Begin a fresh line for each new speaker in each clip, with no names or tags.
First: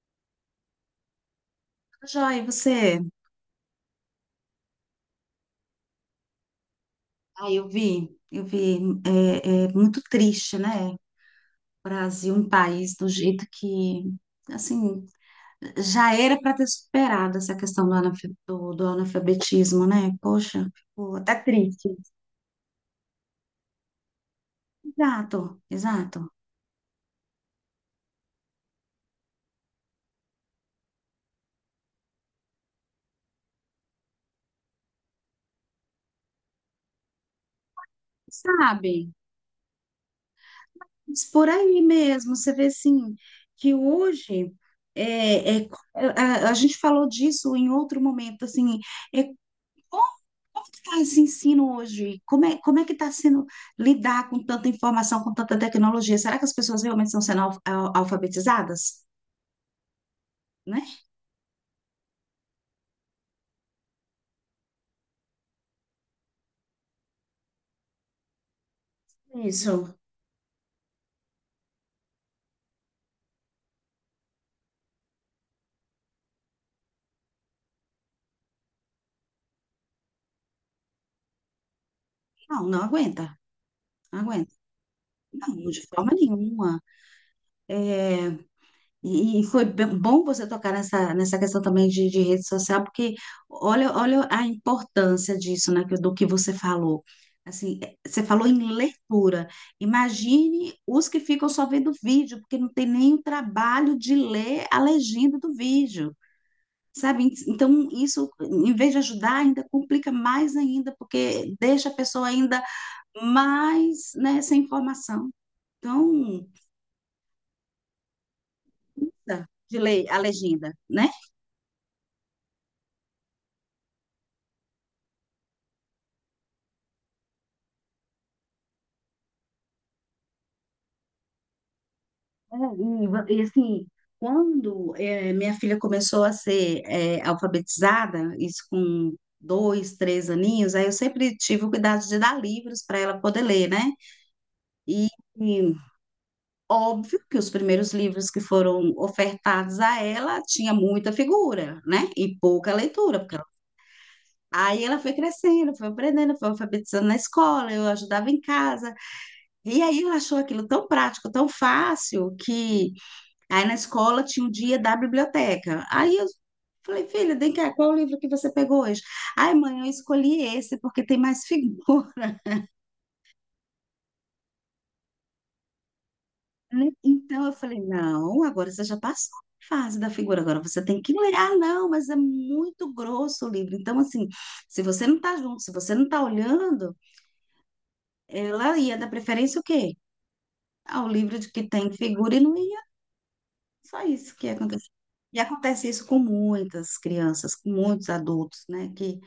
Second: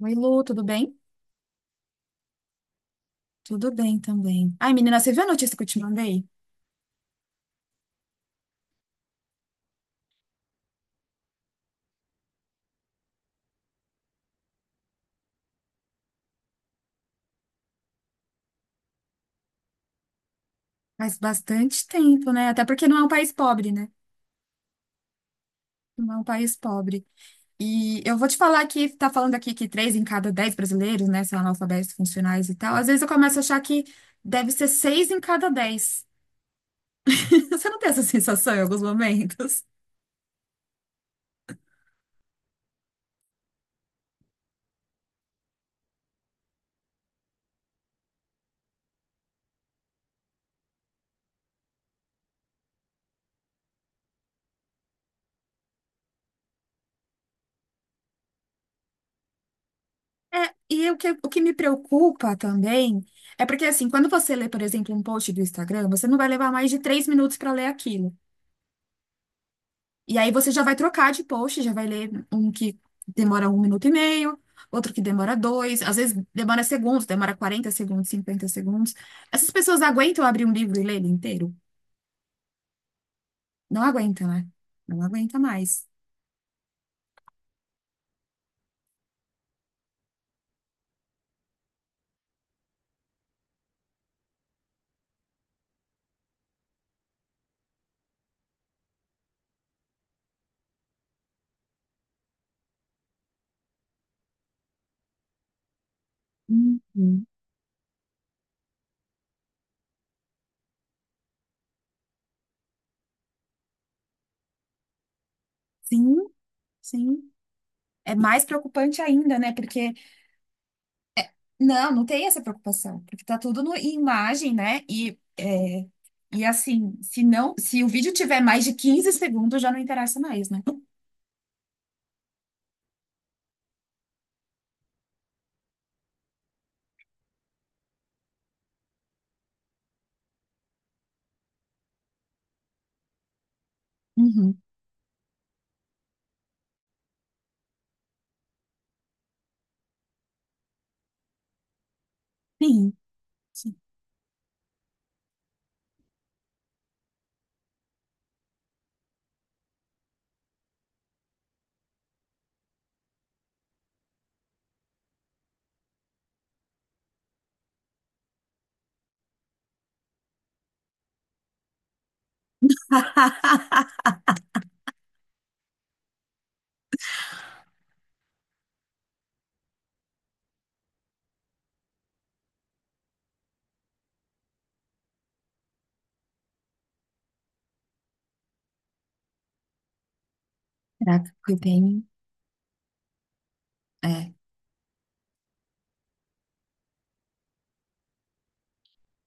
Oi, Lu, tudo bem?
Joia, e você?
Tudo bem também. Ai, menina, você viu a notícia que eu te mandei?
Ah, eu vi, eu vi. É muito triste, né? Brasil, um país do jeito que, assim, já era para ter superado essa questão do analfabetismo, né? Poxa, ficou
Faz
até
bastante
triste.
tempo, né? Até porque não é um país pobre, né?
Exato,
Não é um
exato.
país pobre. E eu vou te falar que tá falando aqui que 3 em cada 10 brasileiros, né, são analfabetos funcionais e tal. Às vezes eu começo a achar que deve ser 6 em cada 10. Você não tem essa sensação em alguns
Sabe?
momentos?
Mas por aí mesmo, você vê assim, que hoje é, é, a gente falou disso em outro momento, assim, é, como, como que está esse ensino hoje? Como é que está sendo lidar com tanta informação, com tanta tecnologia? Será que as pessoas realmente estão sendo alfabetizadas?
É, e
Né?
o que me preocupa também é porque, assim, quando você lê, por exemplo, um post do Instagram, você não vai levar mais de 3 minutos para ler aquilo.
Isso.
E aí você já vai trocar de post, já vai ler um que demora 1 minuto e meio, outro que demora dois, às vezes demora segundos, demora 40 segundos, 50 segundos. Essas pessoas aguentam abrir um livro e ler ele inteiro?
Não, não aguenta,
Não
não
aguenta, né?
aguenta.
Não aguenta
Não, de
mais.
forma nenhuma. É, E, e foi bom você tocar nessa questão também de rede social, porque olha a importância disso, né, do que você falou. Assim, você falou em leitura. Imagine os que ficam só vendo vídeo, porque não tem nem o trabalho de ler a legenda do vídeo,
Uhum.
sabe? Então, isso, em vez de ajudar, ainda complica mais ainda, porque deixa a pessoa ainda mais, né, sem informação.
Sim,
Então,
sim. É mais preocupante ainda,
tá,
né?
de
Porque
ler a legenda, né?
não tem essa preocupação, porque tá tudo no, em imagem, né? E assim, se não, se o vídeo tiver mais de 15 segundos, já não interessa mais, né?
Assim, quando minha filha começou a ser alfabetizada, isso com dois, três aninhos, aí eu sempre tive o cuidado de dar livros para ela poder ler, né?
Uhum.
E, e óbvio que os primeiros livros que foram ofertados a ela tinha muita figura, né? E pouca
Sim.
leitura, porque aí ela foi crescendo, foi aprendendo, foi alfabetizando na escola, eu ajudava em casa. E aí ela achou aquilo tão prático, tão fácil, que aí na escola tinha o dia da biblioteca. Aí eu falei, filha, vem cá, qual o livro que você pegou hoje? Ai, mãe, eu escolhi esse porque tem mais figura, né? Então eu falei, não, agora você já passou a fase da figura, agora você tem que ler. Ah, não, mas é muito grosso o livro. Então, assim, se você não tá junto, se você não tá olhando, ela ia dar preferência o quê? Ao
Caraca,
livro de
porque
que tem
tem.
figura e não ia. Só
É.
isso que ia acontecer. E acontece isso com muitas crianças, com muitos adultos, né?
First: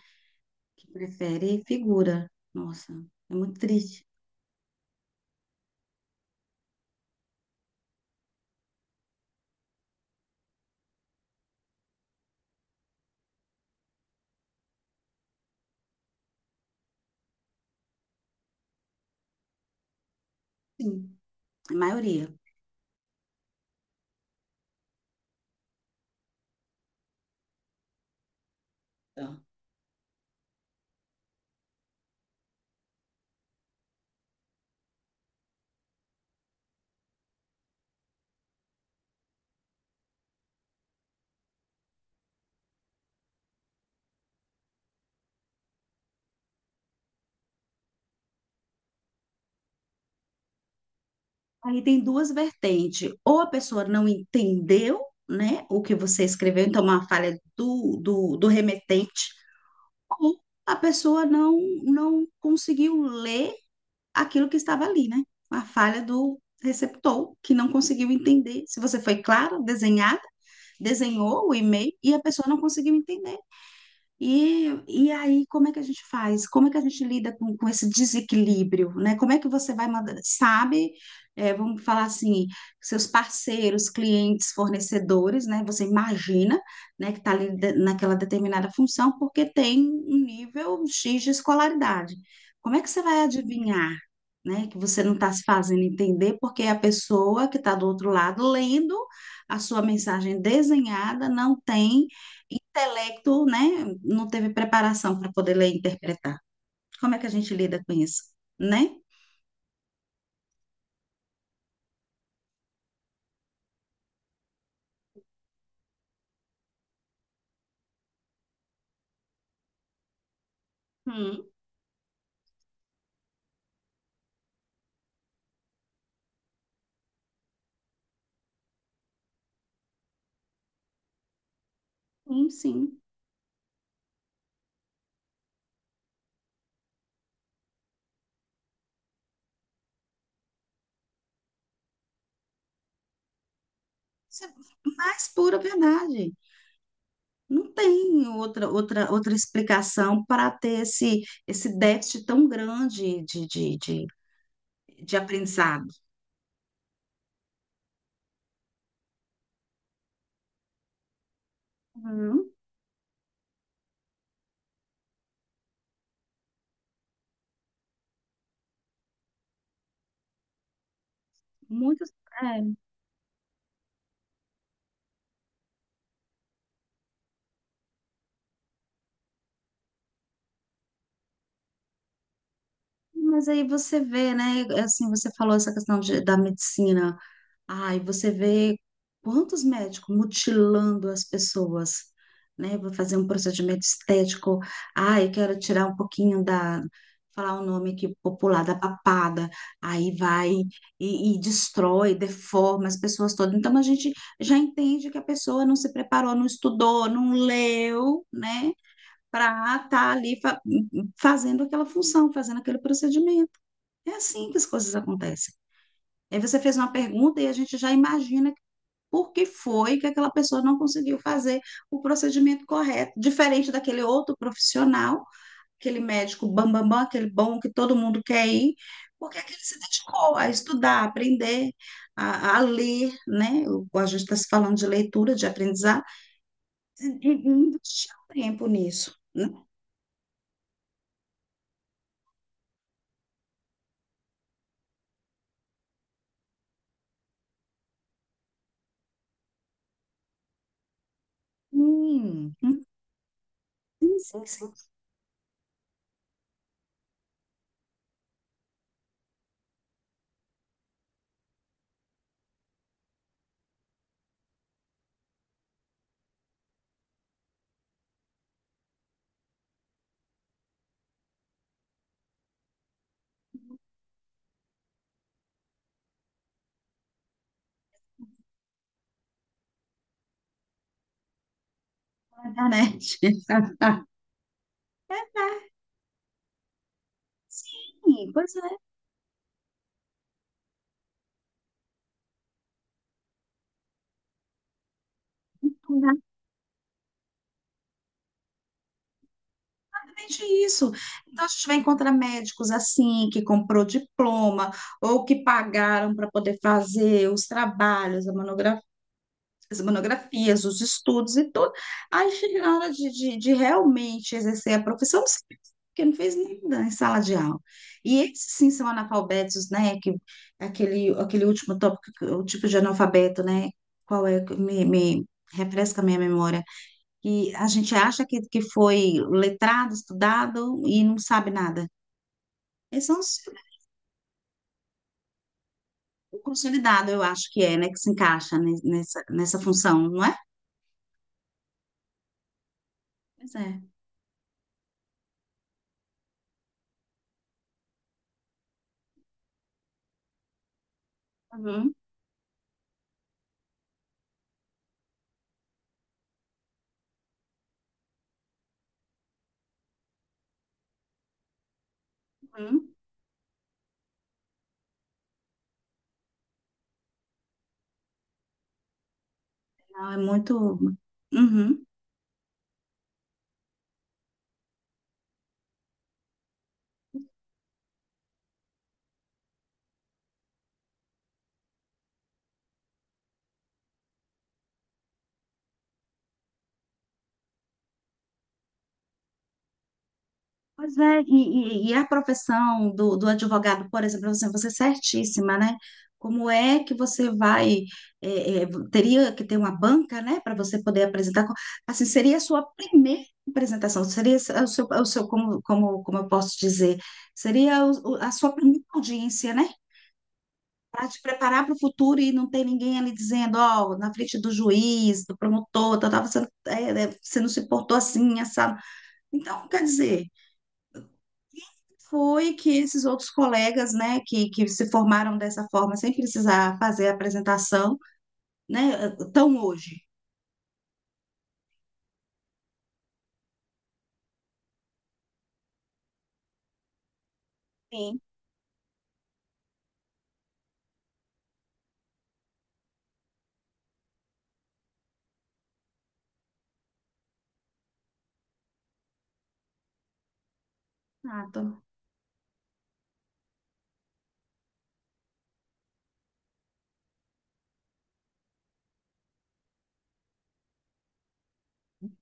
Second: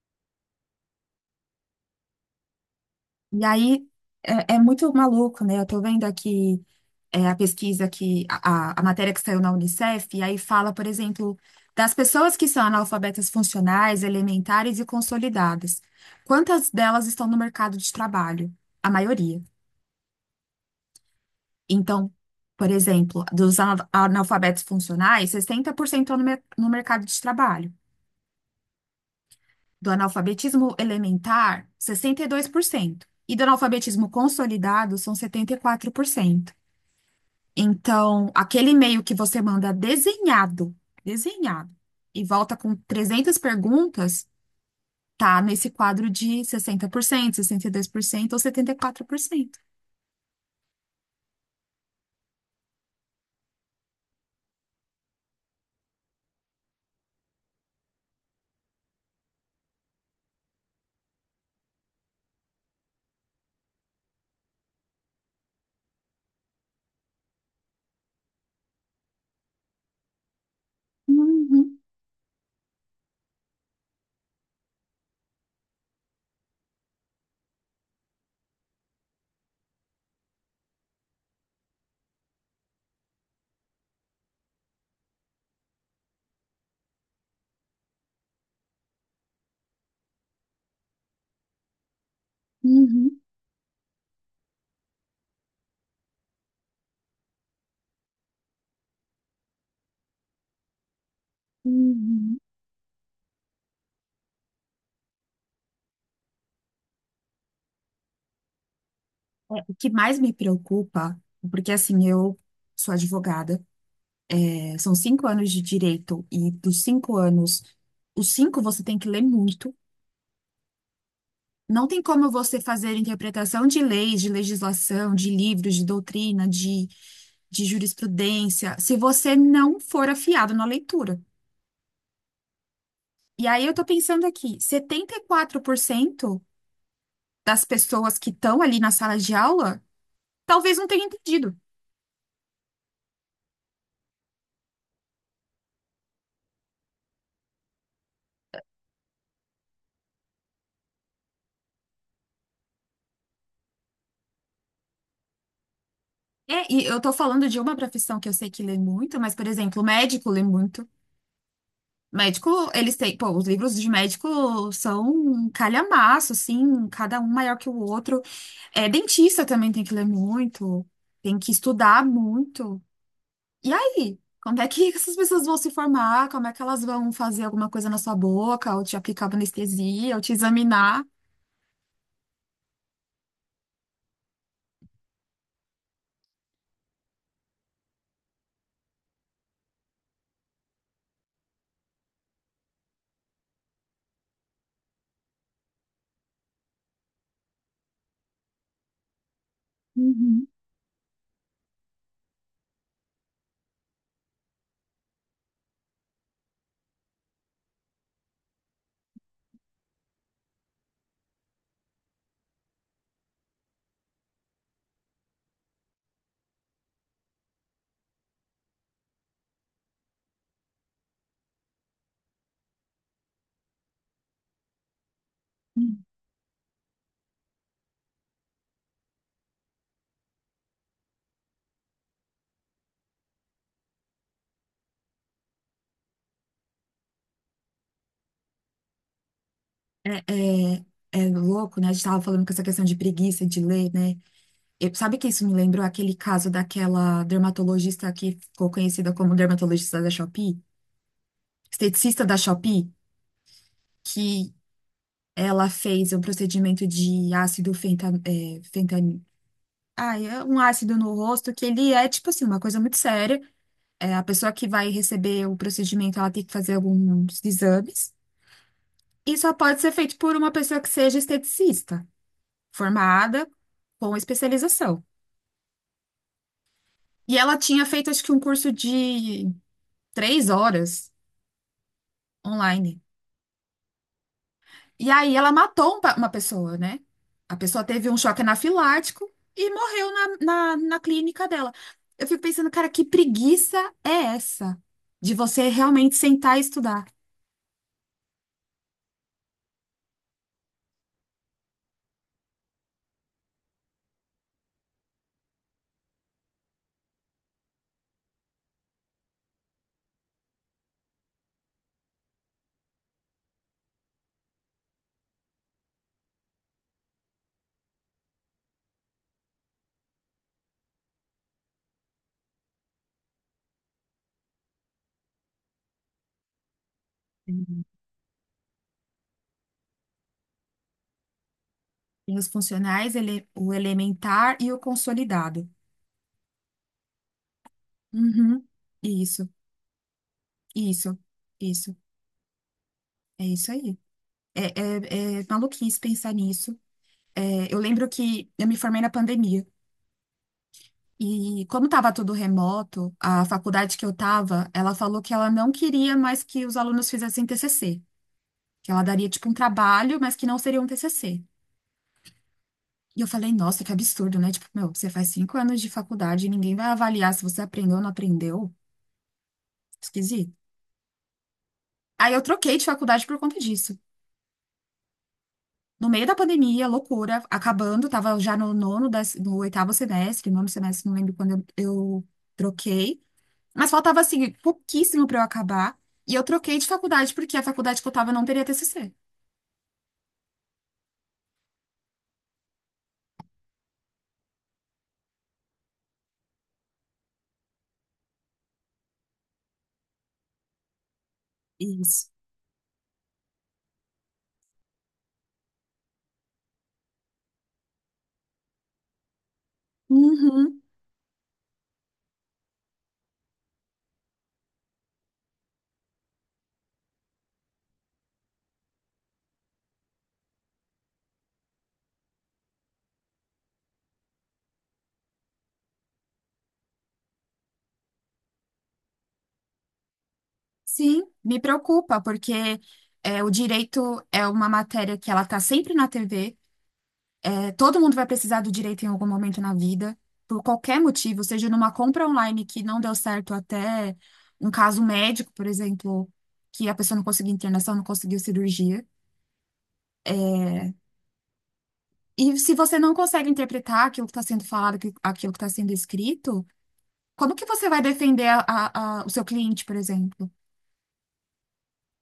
Que prefere figura. Nossa, é
E
muito
aí
triste.
é muito maluco, né? Eu tô vendo aqui a pesquisa que a matéria que saiu na Unicef, e aí fala, por exemplo, das pessoas que são analfabetas funcionais, elementares e consolidadas. Quantas delas estão no mercado de trabalho? A maioria.
Sim, a
Então,
maioria.
por exemplo, dos analfabetos funcionais, 60% estão no mercado de trabalho.
Tá.
Do analfabetismo elementar, 62%, e do analfabetismo consolidado, são 74%. Então, aquele e-mail que você manda desenhado, desenhado, e volta com 300 perguntas, tá nesse quadro de sessenta por cento, 62%, ou 74%.
Aí tem duas vertentes. Ou a pessoa não entendeu, né, o que você escreveu, então é uma falha do remetente, ou a pessoa não, não conseguiu ler aquilo que estava ali, né? Uma falha do receptor, que não conseguiu entender. Se você foi claro, desenhada, desenhou o
Uhum,
e-mail e a pessoa não conseguiu entender. E aí, como é que a gente faz? Como é que a gente lida com esse desequilíbrio, né? Como é que você vai mandar, sabe? É, vamos falar assim, seus parceiros, clientes, fornecedores, né? Você imagina, né, que está ali naquela determinada função porque tem um nível X de escolaridade. Como é que você
uhum,
vai adivinhar, né, que você não está se fazendo entender porque a pessoa que está do outro lado lendo a sua mensagem desenhada não tem
uhum.
intelecto, né, não teve preparação para poder ler e interpretar. Como é que a gente lida com isso, né?
É, o que mais me preocupa, porque assim, eu sou advogada. São 5 anos de direito, e dos 5 anos, os cinco você tem que ler muito.
Hum,
Não tem como você fazer interpretação de leis, de legislação, de livros, de doutrina, de jurisprudência, se você não for afiado na leitura.
sim.
E aí eu tô pensando aqui, 74% das pessoas que estão ali na sala de aula talvez não tenham entendido.
Isso é mais pura verdade. Não tem outra explicação para ter esse déficit tão grande de aprendizado.
É, e eu tô falando de uma profissão que eu sei que lê muito, mas, por exemplo, o médico lê muito. Médico,
Hum,
eles têm, pô, os livros de médico são um calhamaço, assim, cada um maior que o outro. É, dentista também tem que ler muito, tem que estudar
muitos, é.
muito. E aí? Como é que essas pessoas vão se formar? Como é que elas vão fazer alguma coisa na sua boca, ou te aplicar uma anestesia, ou te examinar?
Mas aí você vê, né? Assim, você falou essa questão da medicina. Ai, você vê quantos médicos mutilando as pessoas, né? Vou fazer um procedimento estético. Ai, quero tirar um pouquinho falar o nome aqui popular, da papada. Aí
Uhum.
vai e destrói, deforma as pessoas todas. Então a gente já entende que a pessoa não se preparou, não estudou, não leu, né? Para estar ali fazendo aquela função, fazendo aquele procedimento. É assim que as coisas acontecem. Aí você fez uma pergunta e a gente já imagina por que foi que aquela pessoa não conseguiu fazer o procedimento correto, diferente daquele outro profissional, aquele médico bam, bam, bam, aquele bom que todo mundo quer ir, porque aquele se dedicou a estudar, a aprender, a ler, né? A gente está se falando de leitura, de aprendizado, e investir tempo nisso. Né?
É, é, é louco, né? A gente tava falando com essa questão de preguiça de ler, né? Sabe que isso me lembrou aquele caso daquela dermatologista que ficou conhecida como dermatologista da Shopee? Esteticista da
Hum, hum,
Shopee,
sim, sim,
que
sim,
ela fez um procedimento de ácido fenta, é, fentan- ah, é um ácido no rosto, que ele é, tipo assim, uma coisa muito séria. É, a pessoa que vai receber o procedimento, ela tem que fazer alguns exames. E só pode ser feito por uma pessoa que seja esteticista, formada com especialização. E ela tinha feito, acho que, um curso de 3 horas
na
online.
internet.
E aí ela matou uma pessoa, né? A pessoa teve um
Sim,
choque
pois é.
anafilático e morreu na clínica dela. Eu fico pensando, cara, que preguiça é essa de você realmente sentar e estudar?
Exatamente isso. Então, a gente vai encontrar médicos assim, que comprou diploma, ou que pagaram para poder fazer os trabalhos, a as monografias, os estudos e tudo. Aí chega na hora de realmente exercer a profissão, não sei, porque não fez nada em sala de aula. E esses sim são analfabetos, né? Que, aquele último tópico, o tipo de analfabeto, né? Qual é? Me refresca a minha memória. E a
Uhum.
gente acha que foi letrado, estudado e não sabe nada.
Tem os
Eles
funcionais,
são
o elementar e o consolidado.
o consolidado, eu acho que é, né? Que se encaixa
Uhum.
nessa,
Isso,
nessa função, não é?
isso, isso. É
Pois
isso
é.
aí. É maluquice pensar nisso. É, eu lembro que eu me formei na pandemia. E como
Uhum,
estava tudo remoto, a faculdade que eu estava, ela falou que ela não queria mais que os alunos fizessem TCC, que ela daria tipo um trabalho, mas que não seria um TCC.
uhum.
E eu falei, nossa, que absurdo, né? Tipo, meu, você faz 5 anos de faculdade e ninguém vai avaliar se você aprendeu ou não aprendeu.
Não, é
Esquisito.
muito. Uhum.
Aí eu troquei de faculdade por conta disso. No meio da pandemia, loucura, acabando, tava já no nono, no oitavo semestre, nono semestre, não lembro quando eu troquei. Mas faltava, assim, pouquíssimo pra eu acabar. E eu troquei de faculdade, porque a faculdade que eu tava não teria TCC.
Pois é, e a profissão do, do advogado, por exemplo, assim, você é certíssima, né? Como é que você vai, é, é, teria que ter uma banca, né, para você poder apresentar? Assim,
Isso.
seria a sua primeira apresentação, seria o seu como eu posso dizer, seria a sua primeira audiência, né?
Uhum,
Para te preparar para o futuro e não ter ninguém ali dizendo, ó, na frente do juiz, do promotor, tal, tal, você, é, é, você não se portou assim, assado. Então, quer dizer foi que esses outros colegas, né, que se formaram dessa forma, sem precisar fazer a apresentação, né, estão hoje.
sim, me preocupa, porque o direito é uma matéria que ela tá sempre na TV. É, todo mundo
Sim.
vai precisar do direito em algum momento na vida, por qualquer motivo, seja numa compra online que não deu certo, até um caso médico, por exemplo, que a pessoa não conseguiu internação, não conseguiu cirurgia. É,
Exato.
e se você não consegue interpretar aquilo que está sendo falado, aquilo que está sendo escrito, como que você vai defender o seu cliente, por exemplo?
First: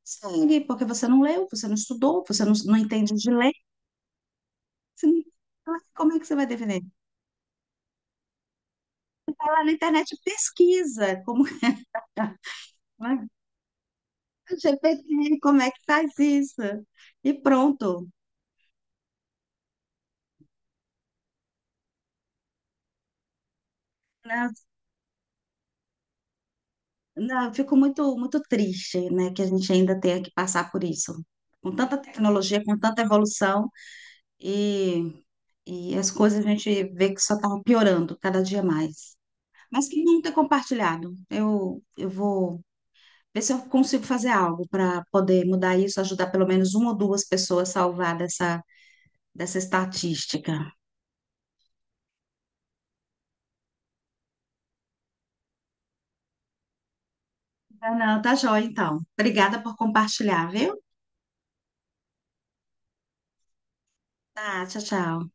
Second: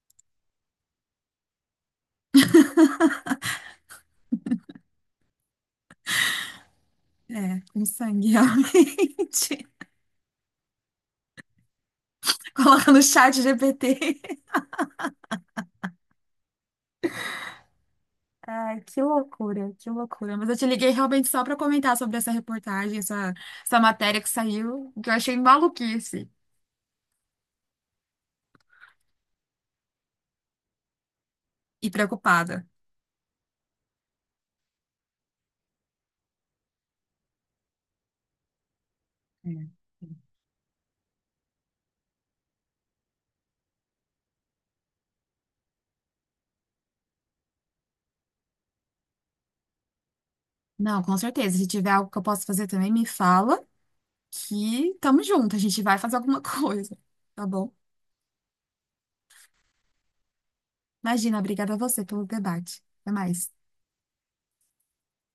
Segue, porque você não leu, você não estudou, você não, não entende de ler. Você não- Ah, como é que você vai defender?
É, com sangue,
Vai
realmente.
na internet pesquisa, como
Coloca no
né?
chat GPT.
GPT, como é que faz isso? E pronto.
Ai, que loucura, que loucura. Mas eu te liguei realmente só para comentar sobre essa reportagem, essa matéria que
Né?
saiu, que eu achei maluquice
Não, eu fico muito, muito triste, né, que a gente ainda tenha que passar por isso. Com
e
tanta tecnologia,
preocupada.
com tanta evolução, e E as coisas a gente vê que só estavam piorando cada dia mais.
É.
Mas que bom ter compartilhado. Eu vou ver se eu consigo fazer algo para poder mudar isso, ajudar pelo menos uma ou duas pessoas a salvar dessa, dessa estatística.
Não, com certeza. Se tiver algo que eu possa fazer também, me fala que tamo junto. A gente vai fazer alguma coisa, tá bom?
Tá, não, tá joia, então. Obrigada por compartilhar, viu?
Imagina, obrigada a você pelo debate. Até mais.
Tá, tchau, tchau.